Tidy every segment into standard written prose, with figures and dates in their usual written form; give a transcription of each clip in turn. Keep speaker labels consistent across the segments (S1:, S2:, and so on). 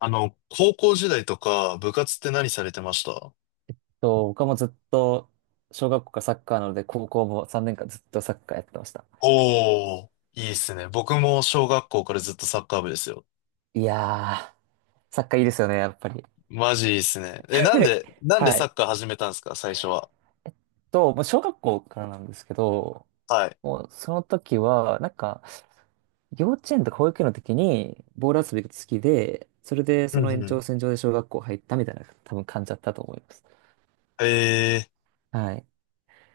S1: 高校時代とか部活って何されてました？
S2: そう、僕はもうずっと、小学校からサッカーなので、高校も3年間ずっとサッカーやってました。
S1: おー、いいっすね。僕も小学校からずっとサッカー部ですよ。
S2: いやー、サッカーいいですよね、やっぱり。
S1: マジいいっすね。え、なんで、なんで
S2: は
S1: サ
S2: い。
S1: ッカー始めたんですか、最初は？
S2: もう小学校からなんですけど、
S1: はい。
S2: もうその時は、なんか、幼稚園とか保育園の時に、ボール遊びが好きで、それで
S1: う
S2: そ
S1: ん
S2: の延
S1: うん。
S2: 長線上で小学校入ったみたいな、多分感じだったと思います。
S1: えー、
S2: はい。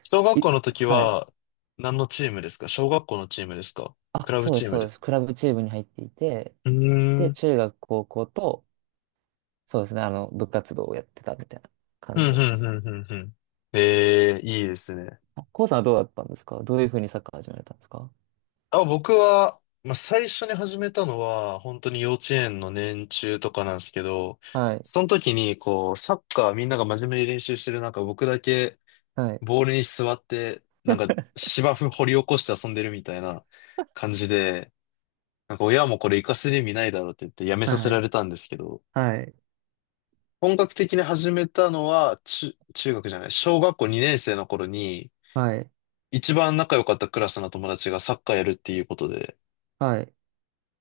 S1: 小学
S2: い、
S1: 校の時
S2: はい。
S1: は何のチームですか？小学校のチームですか？ク
S2: あ、
S1: ラブ
S2: そうで
S1: チ
S2: す、
S1: ーム
S2: そう
S1: で
S2: です。
S1: す。
S2: クラブチームに入っていて、
S1: うーん。う
S2: で、
S1: ん、
S2: 中学、高校と、そうですね。部活動をやってたみたいな
S1: う
S2: 感
S1: ん、
S2: じ
S1: う
S2: で
S1: ん、
S2: す。
S1: うん、うん。えー、いいですね。
S2: あ、コウさんはどうだったんですか？どういうふうにサッカー始められたんですか？
S1: あ、僕は、まあ、最初に始めたのは、本当に幼稚園の年中とかなんですけど、
S2: はい。
S1: その時に、こう、サッカーみんなが真面目に練習してる中、僕だけ
S2: はい。
S1: ボールに座って、なんか 芝生掘り起こして遊んでるみたいな感じで、なんか親もこれ活かせる意味ないだろうって言ってやめさせ
S2: は
S1: ら
S2: い。
S1: れたんですけど、
S2: はい。
S1: 本格的に始めたのは、中学じゃない、小学校2年生の頃に、
S2: はい。
S1: 一番仲良かったクラスの友達がサッカーやるっていうことで、
S2: はい。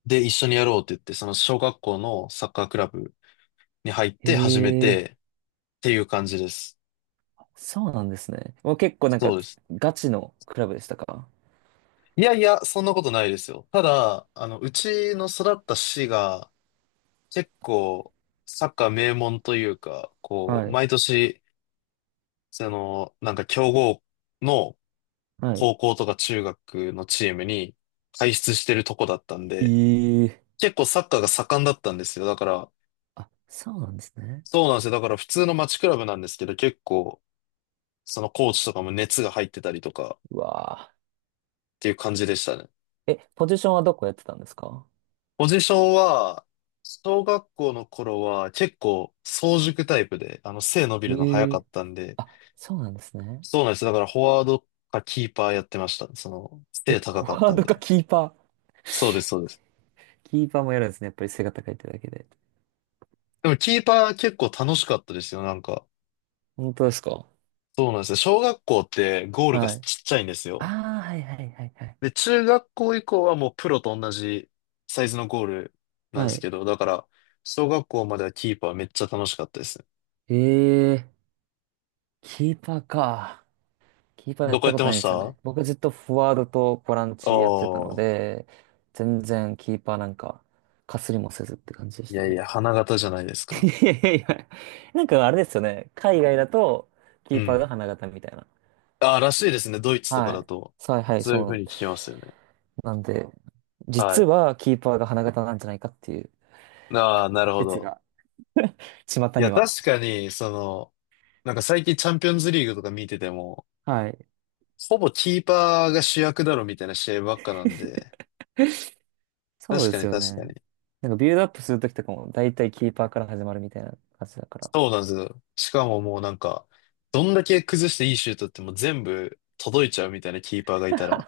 S1: で、一緒にやろうって言って、その小学校のサッカークラブに入っ
S2: へ
S1: て始め
S2: え。
S1: てっていう感じです。
S2: そうなんですね。もう結構なんか、
S1: そうです。
S2: ガチのクラブでしたか？
S1: いやいや、そんなことないですよ。ただ、あの、うちの育った市が結構サッカー名門というか、こう、
S2: はい。
S1: 毎年、その、なんか強豪の
S2: はい。
S1: 高校とか中学のチームに輩出してるとこだったん
S2: え
S1: で、
S2: え。
S1: 結構サッカーが盛んだったんですよ。だから、
S2: あ、そうなんですね。
S1: そうなんですよ。だから普通の街クラブなんですけど、結構、そのコーチとかも熱が入ってたりとか
S2: うわ
S1: っていう感じでしたね。
S2: ー。え、ポジションはどこやってたんですか？
S1: ポジションは、小学校の頃は結構早熟タイプで、あの背伸びるの早
S2: え
S1: かっ
S2: え。
S1: たんで、
S2: あ、そうなんですね。
S1: そうなんです。だからフォワードかキーパーやってましたね。その
S2: え、
S1: 背
S2: フ
S1: 高
S2: ォ
S1: かっ
S2: ワー
S1: たん
S2: ドか
S1: で。
S2: キーパー。
S1: そうです、そうです。
S2: キーパーもやるんですね。やっぱり背が高いってだけで。
S1: でもキーパー結構楽しかったですよ、なんか。
S2: 本当ですか？
S1: そうなんですよ。小学校ってゴールがち
S2: は
S1: っ
S2: い。
S1: ちゃいんですよ。
S2: ああ、はいはいはいはい。
S1: で、中学校以降はもうプロと同じサイズのゴールなんで
S2: は
S1: す
S2: い。
S1: けど、だから、小学校まではキーパーめっちゃ楽しかったですね。
S2: ええ。キーパーか。キーパーや
S1: ど
S2: っ
S1: こ
S2: た
S1: やっ
S2: こ
S1: て
S2: と
S1: ま
S2: ないん
S1: し
S2: ですよ
S1: た
S2: ね。
S1: あ？
S2: 僕ずっとフォワードとボラン
S1: あ
S2: チやってたの
S1: ー、
S2: で、全然キーパーなんか、かすりもせずって感じで
S1: い
S2: した
S1: やい
S2: ね。
S1: や、花形じゃないです か。
S2: いやいやいや。なんかあれですよね。海外だと、キ
S1: う
S2: ーパー
S1: ん。
S2: が花形みたいな。
S1: ああ、らしいですね。ドイツとか
S2: は
S1: だ
S2: い。
S1: と。
S2: さあ、はい、
S1: そういうふうに聞きますよね。
S2: なんで、
S1: は
S2: 実
S1: い。
S2: はキーパーが花形なんじゃないかっていう
S1: ああ、なるほ
S2: 説
S1: ど。
S2: が、巷
S1: いや、
S2: には。
S1: 確かに、その、なんか最近チャンピオンズリーグとか見てても、
S2: はい。
S1: ほぼキーパーが主役だろみたいな試合ばっかなんで、
S2: そう
S1: 確
S2: で
S1: か
S2: す
S1: に
S2: よ
S1: 確
S2: ね。
S1: かに。
S2: なんかビルドアップするときとかも、だいたいキーパーから始まるみたいな感じだから。
S1: そうなんですよ。しかももうなんか、どんだけ崩していいシュートってもう全部届いちゃうみたいなキーパーがいたら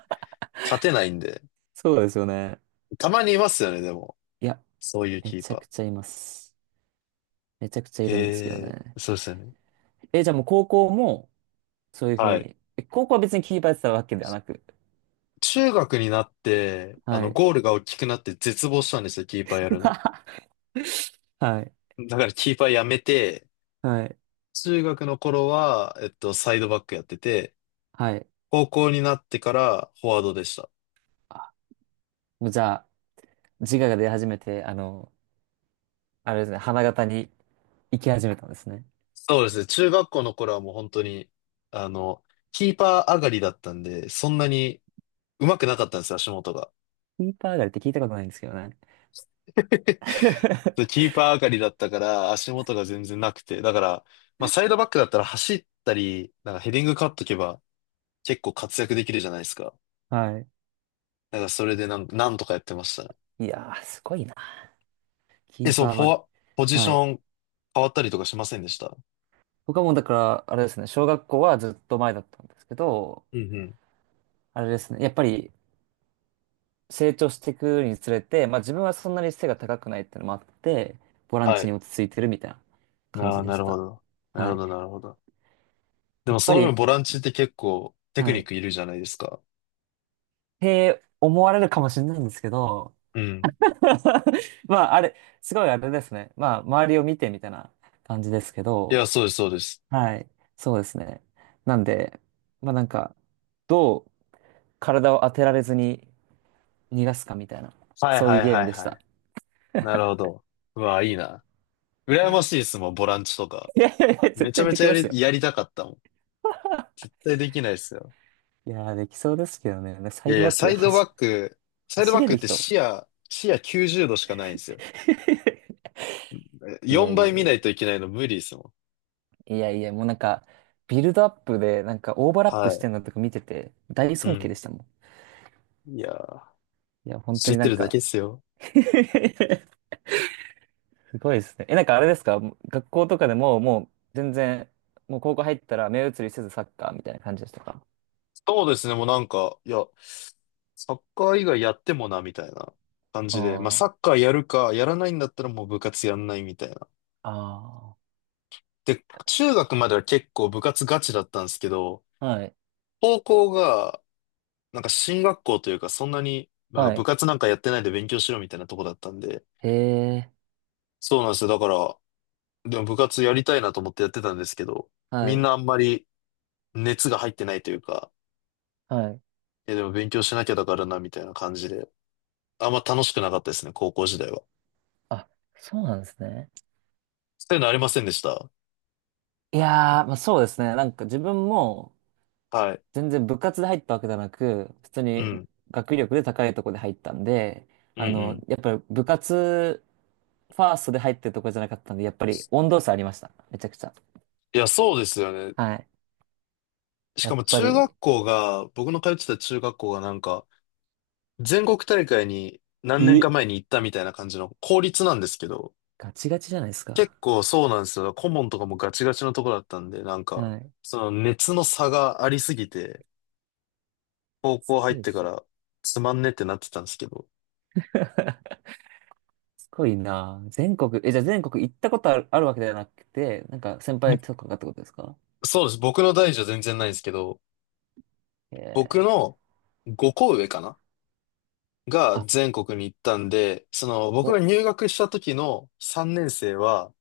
S1: 勝てないんで。
S2: そうですよね。
S1: たまにいますよね、でも。
S2: いや、
S1: そういう
S2: め
S1: キー
S2: ち
S1: パ
S2: ゃ
S1: ー。
S2: くちゃいます。めちゃくちゃいるんですけど
S1: へえ、
S2: ね。
S1: そうですよね。
S2: え、じゃあもう高校も、そういうふう
S1: はい。
S2: に。高校は別にキーパーやってたわけではなく。
S1: 中学になって、あ
S2: は
S1: の、
S2: い。
S1: ゴールが大きくなって絶望したんですよ、キーパーやるの。
S2: はい。
S1: だからキーパーやめて、
S2: はい。
S1: 中学の頃は、えっと、サイドバックやってて、
S2: はい。
S1: 高校になってからフォワードでした。
S2: あ、もうじゃあ、自我が出始めて、あれですね、花形に行き始めたんですね。
S1: そうですね。中学校の頃はもう本当に、あの、キーパー上がりだったんで、そんなに上手くなかったんですよ、足元が。
S2: キーパー上がりって聞いたことないんですけどね。
S1: でキ ーパー上がりだったから、足元が全然なくて。だから、まあ、サイドバックだったら走ったり、なんかヘディング勝っとけば、結構活躍できるじゃないですか。
S2: は
S1: だからそれでなんとかやってましたね。
S2: い。いやー、すごいな。キ
S1: え、
S2: ー
S1: そう、
S2: パー
S1: フォ
S2: はね。
S1: ワ、ポジシ
S2: は
S1: ョ
S2: い。
S1: ン変わったりとかしませんでした？
S2: 僕はもうだから、あれですね、小学校はずっと前だったんですけど、
S1: うんうん。
S2: あれですね、やっぱり成長していくにつれて、まあ自分はそんなに背が高くないっていうのもあって、ボラン
S1: は
S2: チに
S1: い。
S2: 落ち着いてるみたいな感
S1: あ
S2: じ
S1: あ、
S2: で
S1: な
S2: し
S1: るほ
S2: た。
S1: ど。なる
S2: は
S1: ほ
S2: い。
S1: ど、なるほど。で
S2: やっ
S1: もそ
S2: ぱ
S1: の分
S2: り、
S1: ボランチって結構テク
S2: は
S1: ニッ
S2: い。
S1: クいるじゃないですか。
S2: へー思われるかもしれないんですけど、
S1: うん。
S2: まああれ、すごいあれですね。まあ周りを見てみたいな感じですけ
S1: い
S2: ど、
S1: や、そうです、そうです。
S2: はい。そうですね。なんで、まあなんか、どう体を当てられずに逃がすかみたいな、
S1: はい
S2: そういう
S1: はい
S2: ゲー
S1: は
S2: ム
S1: い
S2: でし
S1: は
S2: た。
S1: い。なるほど。うわ、いいな。羨ましいですもん、ボランチとか。
S2: いやいやいや、絶
S1: めちゃ
S2: 対
S1: め
S2: で
S1: ちゃ
S2: き
S1: や
S2: ますよ。
S1: り、やりたかったもん。絶対できないですよ。
S2: いやー、できそうですけどね。サ
S1: い
S2: イ
S1: やい
S2: ドバ
S1: や、
S2: ック
S1: サ
S2: で
S1: イドバック、サイド
S2: 走
S1: バッ
S2: れ
S1: クっ
S2: る
S1: て
S2: 人。
S1: 視野90度しかないんですよ。
S2: いや
S1: 4
S2: いや
S1: 倍
S2: い
S1: 見な
S2: や。
S1: いといけないの無理ですもん。
S2: いやいや、もうなんか、ビルドアップで、なんかオーバーラップ
S1: は
S2: し
S1: い。
S2: てんのとか見てて、大
S1: う
S2: 尊敬で
S1: ん。
S2: したも
S1: いやー、
S2: ん。いや、本当
S1: 知っ
S2: にな
S1: て
S2: ん
S1: るだ
S2: か
S1: けですよ。
S2: すごいですね。え、なんかあれですか？学校とかでも、もう全然、もう高校入ったら目移りせずサッカーみたいな感じでしたか？
S1: そうですね、もうなんか、いや、サッカー以外やってもな、みたいな感
S2: あ
S1: じで。まあ、
S2: あ
S1: サ
S2: ー、
S1: ッカーやるか、やらないんだったらもう部活やんないみたいな。
S2: あ
S1: で、中学までは結構部活ガチだったんですけど、
S2: あ、はい、
S1: 高校が、なんか進学校というか、そんなに、なんか
S2: は
S1: 部
S2: い、
S1: 活なんかやってないで勉強しろみたいなとこだったんで、
S2: へえ、
S1: そうなんですよ。だから、でも部活やりたいなと思ってやってたんですけど、
S2: は
S1: みん
S2: い、
S1: なあんまり熱が入ってないというか、
S2: はい。
S1: え、でも勉強しなきゃだからな、みたいな感じで、あんま楽しくなかったですね、高校時代は。
S2: あ、そうなんですね。
S1: そういうのありませんでした？
S2: いやー、まあ、そうですね。なんか自分も
S1: はい。
S2: 全然部活で入ったわけじゃなく、普通
S1: う
S2: に
S1: ん。
S2: 学力で高いとこで入ったんで、
S1: うんうん。
S2: やっぱり部活ファーストで入ってるとこじゃなかったんで、やっぱり温度差ありました。めちゃくちゃ。
S1: いや、そうですよね。
S2: はい。
S1: し
S2: や
S1: か
S2: っ
S1: も
S2: ぱ
S1: 中学
S2: り、
S1: 校が、僕の通ってた中学校がなんか、全国大会に何年か
S2: え
S1: 前に行ったみたいな感じの公立なんですけど、
S2: ガチガチじゃないです
S1: 結
S2: か。
S1: 構そうなんですよ。顧問とかもガチガチのとこだったんで、なんか、
S2: はい。
S1: その熱の差がありすぎて、高
S2: す
S1: 校入っ
S2: ごいで
S1: てか
S2: すね。
S1: らつまんねってなってたんですけど、
S2: すごいなあ。全国、じゃあ全国行ったことある、あるわけではなくて、なんか先
S1: ぼ
S2: 輩とかがってことですか？
S1: そうです。僕の代じゃ全然ないんですけど、僕
S2: ええ
S1: の5校上かなが
S2: ー。あ、
S1: 全国に行ったんで、その僕が
S2: こ、
S1: 入学した時の3年生は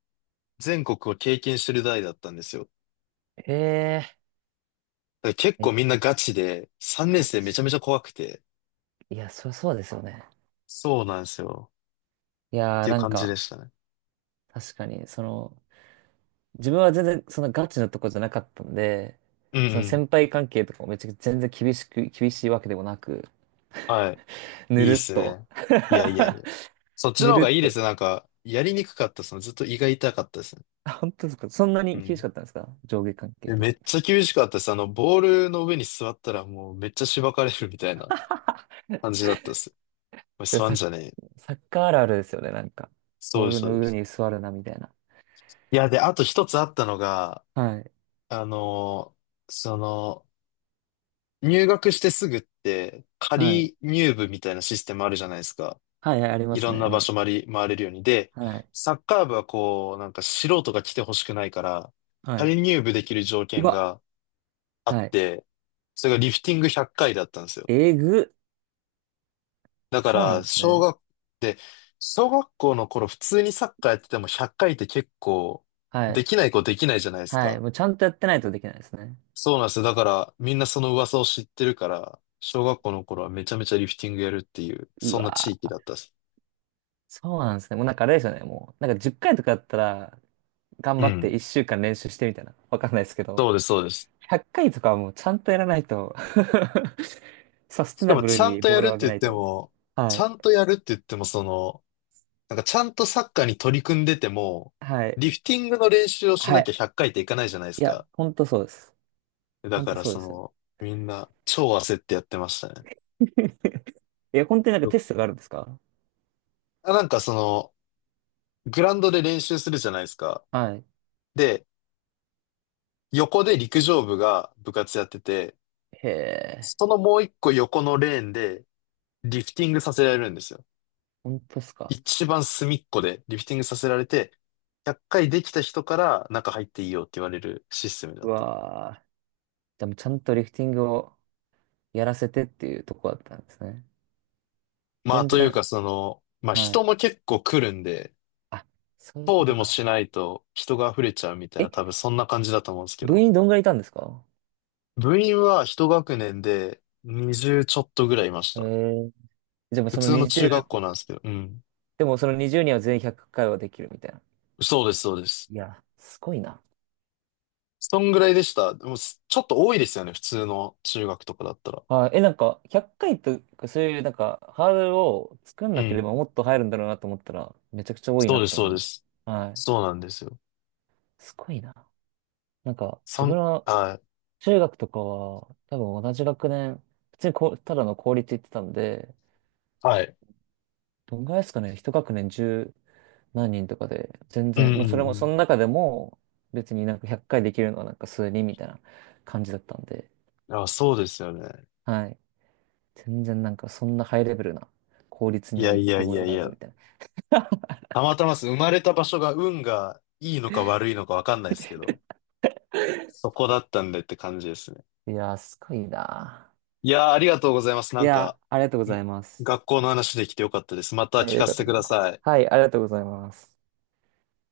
S1: 全国を経験してる代だったんですよ。だ
S2: へえ、
S1: から結
S2: め
S1: 構
S2: っ
S1: みんなガチで、3年
S2: か
S1: 生めちゃ
S2: ち、
S1: めちゃ怖くて、
S2: いや、そうですよね。
S1: そうなんですよ。
S2: い
S1: っ
S2: や
S1: て
S2: ー、
S1: いう
S2: なん
S1: 感じ
S2: か、
S1: でしたね。
S2: 確かに、その、自分は全然、そのガチのとこじゃなかったんで、
S1: うん
S2: その
S1: うん。
S2: 先輩関係とかもめちゃくちゃ全然厳しく、厳しいわけでもなく、
S1: はい。
S2: ぬ
S1: いいっ
S2: るっ
S1: す
S2: と。
S1: ね。いやいやい や。そっち
S2: ぬ
S1: の方
S2: るっ
S1: がいいで
S2: と。
S1: すね。なんか、やりにくかったですね。ずっと胃が痛かったですね。
S2: あ、本当ですか？そんな
S1: う
S2: に厳し
S1: ん。
S2: かったんですか？上下関係
S1: で、
S2: と
S1: め
S2: か。
S1: っちゃ厳しかったです。あの、ボールの上に座ったらもうめっちゃしばかれるみたいな感 じだったです。おい
S2: いや
S1: 座ん
S2: サ
S1: じ
S2: ッ、
S1: ゃねえよ。
S2: サッカーあるあるですよね、なんか。
S1: そう
S2: ボー
S1: です、
S2: ル
S1: そう
S2: の
S1: で
S2: 上
S1: す。
S2: に座るな、みたいな。
S1: いや、で、あと一つあったのが、
S2: はい。
S1: あのその、入学してすぐって、
S2: はい。
S1: 仮入部みたいなシステムあるじゃないですか。
S2: はい、はいありま
S1: い
S2: す
S1: ろん
S2: ね。
S1: な場所回り、回れるように。で、
S2: はい。
S1: サッカー部はこう、なんか素人が来てほしくないから、
S2: はい。
S1: 仮入部できる条
S2: う
S1: 件
S2: わ。
S1: があっ
S2: はい。
S1: て、それがリフティング100回だったんですよ。
S2: えぐ。
S1: だか
S2: そうなん
S1: ら、
S2: ですね。
S1: で、小学校の頃普通にサッカーやってても100回っかいって結構、
S2: はい。
S1: できないじゃないです
S2: はい。
S1: か。
S2: もうちゃんとやってないとできないですね。
S1: そうなんですよ。だから、みんなその噂を知ってるから、小学校の頃はめちゃめちゃリフティングやるっていう、
S2: う
S1: そんな地
S2: わ
S1: 域
S2: ー。
S1: だったです。
S2: そうなんですね。もうなんかあれですよね。もう、なんか10回とかやったら、頑
S1: う
S2: 張って
S1: ん。
S2: 1週間練習してみたいな。わかんないですけ
S1: そ
S2: ど、
S1: うです、そうです。
S2: 100回とかはもうちゃんとやらないと サステ
S1: しか
S2: ナ
S1: も
S2: ブルにボールを上げないと。
S1: ち
S2: は
S1: ゃ
S2: い。
S1: んとやるって言っても、その、なんかちゃんとサッカーに取り組んでても、
S2: はい。
S1: リフティングの練習をし
S2: は
S1: なきゃ
S2: い。
S1: 100回っかいっていかないじゃないです
S2: いや、
S1: か。
S2: ほんとそうです。
S1: だ
S2: ほん
S1: か
S2: と
S1: ら
S2: そうで
S1: そ
S2: すよ。
S1: の、みんな超焦ってやってましたね。
S2: いや、本当になんかテストがあるんですか？
S1: あなんかその、グラウンドで練習するじゃないですか。
S2: はい。
S1: で、横で陸上部が部活やってて、
S2: へえ、
S1: そのもう一個横のレーンでリフティングさせられるんですよ。
S2: ほんとっすか。
S1: 一番隅っこでリフティングさせられて、100回できた人から中入っていいよって言われるシステムだ
S2: う
S1: った。
S2: わー。じゃもうちゃんとリフティングをやらせてっていうとこだったんですね。
S1: まあ
S2: 全
S1: という
S2: 然、
S1: かその、まあ
S2: は
S1: 人
S2: い。
S1: も結構来るんで、
S2: あ、そういう
S1: そ
S2: こ
S1: うで
S2: と
S1: もし
S2: か。
S1: ないと人が溢れちゃうみたいな
S2: え、
S1: 多分そんな感じだと思うんですけ
S2: 部
S1: ど、
S2: 員どんぐらいいたんですか？
S1: 部員は一学年で20ちょっとぐらいいまし
S2: へ
S1: た。
S2: え。でも
S1: 普
S2: その
S1: 通の中
S2: 20、
S1: 学校なんですけど、うん。
S2: でもその20にんは全員100回はできるみたいな。
S1: そうです、そうです。
S2: いや、すごいな。
S1: そんぐらいでした。でもちょっと多いですよね、普通の中学とかだったら。
S2: はい。え、なんか、100回とか、そういう、なんか、ハードルを作ん
S1: う
S2: なけれ
S1: ん。
S2: ばもっと入るんだろうなと思ったら、めちゃくちゃ多い
S1: そ
S2: な
S1: う
S2: っ
S1: です、
S2: て
S1: そ
S2: 思
S1: う
S2: い
S1: で
S2: ます。
S1: す。
S2: はい。
S1: そうなんですよ。
S2: すごいな。なんか、
S1: そ
S2: 自
S1: ん、
S2: 分は、
S1: はい
S2: 中学とかは、多分同じ学年、普通にこう、ただの公立行ってたんで、
S1: はい。
S2: どんぐらいですかね、一学年十何人とかで、全
S1: うん
S2: 然、まあ、それ
S1: う
S2: も、そ
S1: ん
S2: の中でも、別になんか100回できるのはなんか数人みたいな感じだったんで、
S1: うん。あ、そうですよね。
S2: はい。全然なんかそんなハイレベルな効率
S1: い
S2: には
S1: や
S2: 行っ
S1: いや
S2: て
S1: い
S2: お
S1: やい
S2: らず
S1: や。
S2: みたいな。
S1: たまたまです。生まれた場所が運がいいのか悪いのかわかんないですけど、そこだったんでって感じですね。
S2: いやー、すごいな
S1: いやー、ありがとうございます。な
S2: ー。い
S1: んか、
S2: やー、ありがとうご
S1: ん
S2: ざいます。
S1: 学校の話できてよかったです。また
S2: はい、
S1: 聞
S2: よ
S1: か
S2: か
S1: せ
S2: った
S1: て
S2: で
S1: く
S2: す。
S1: ださい。
S2: はい、ありがとうございます。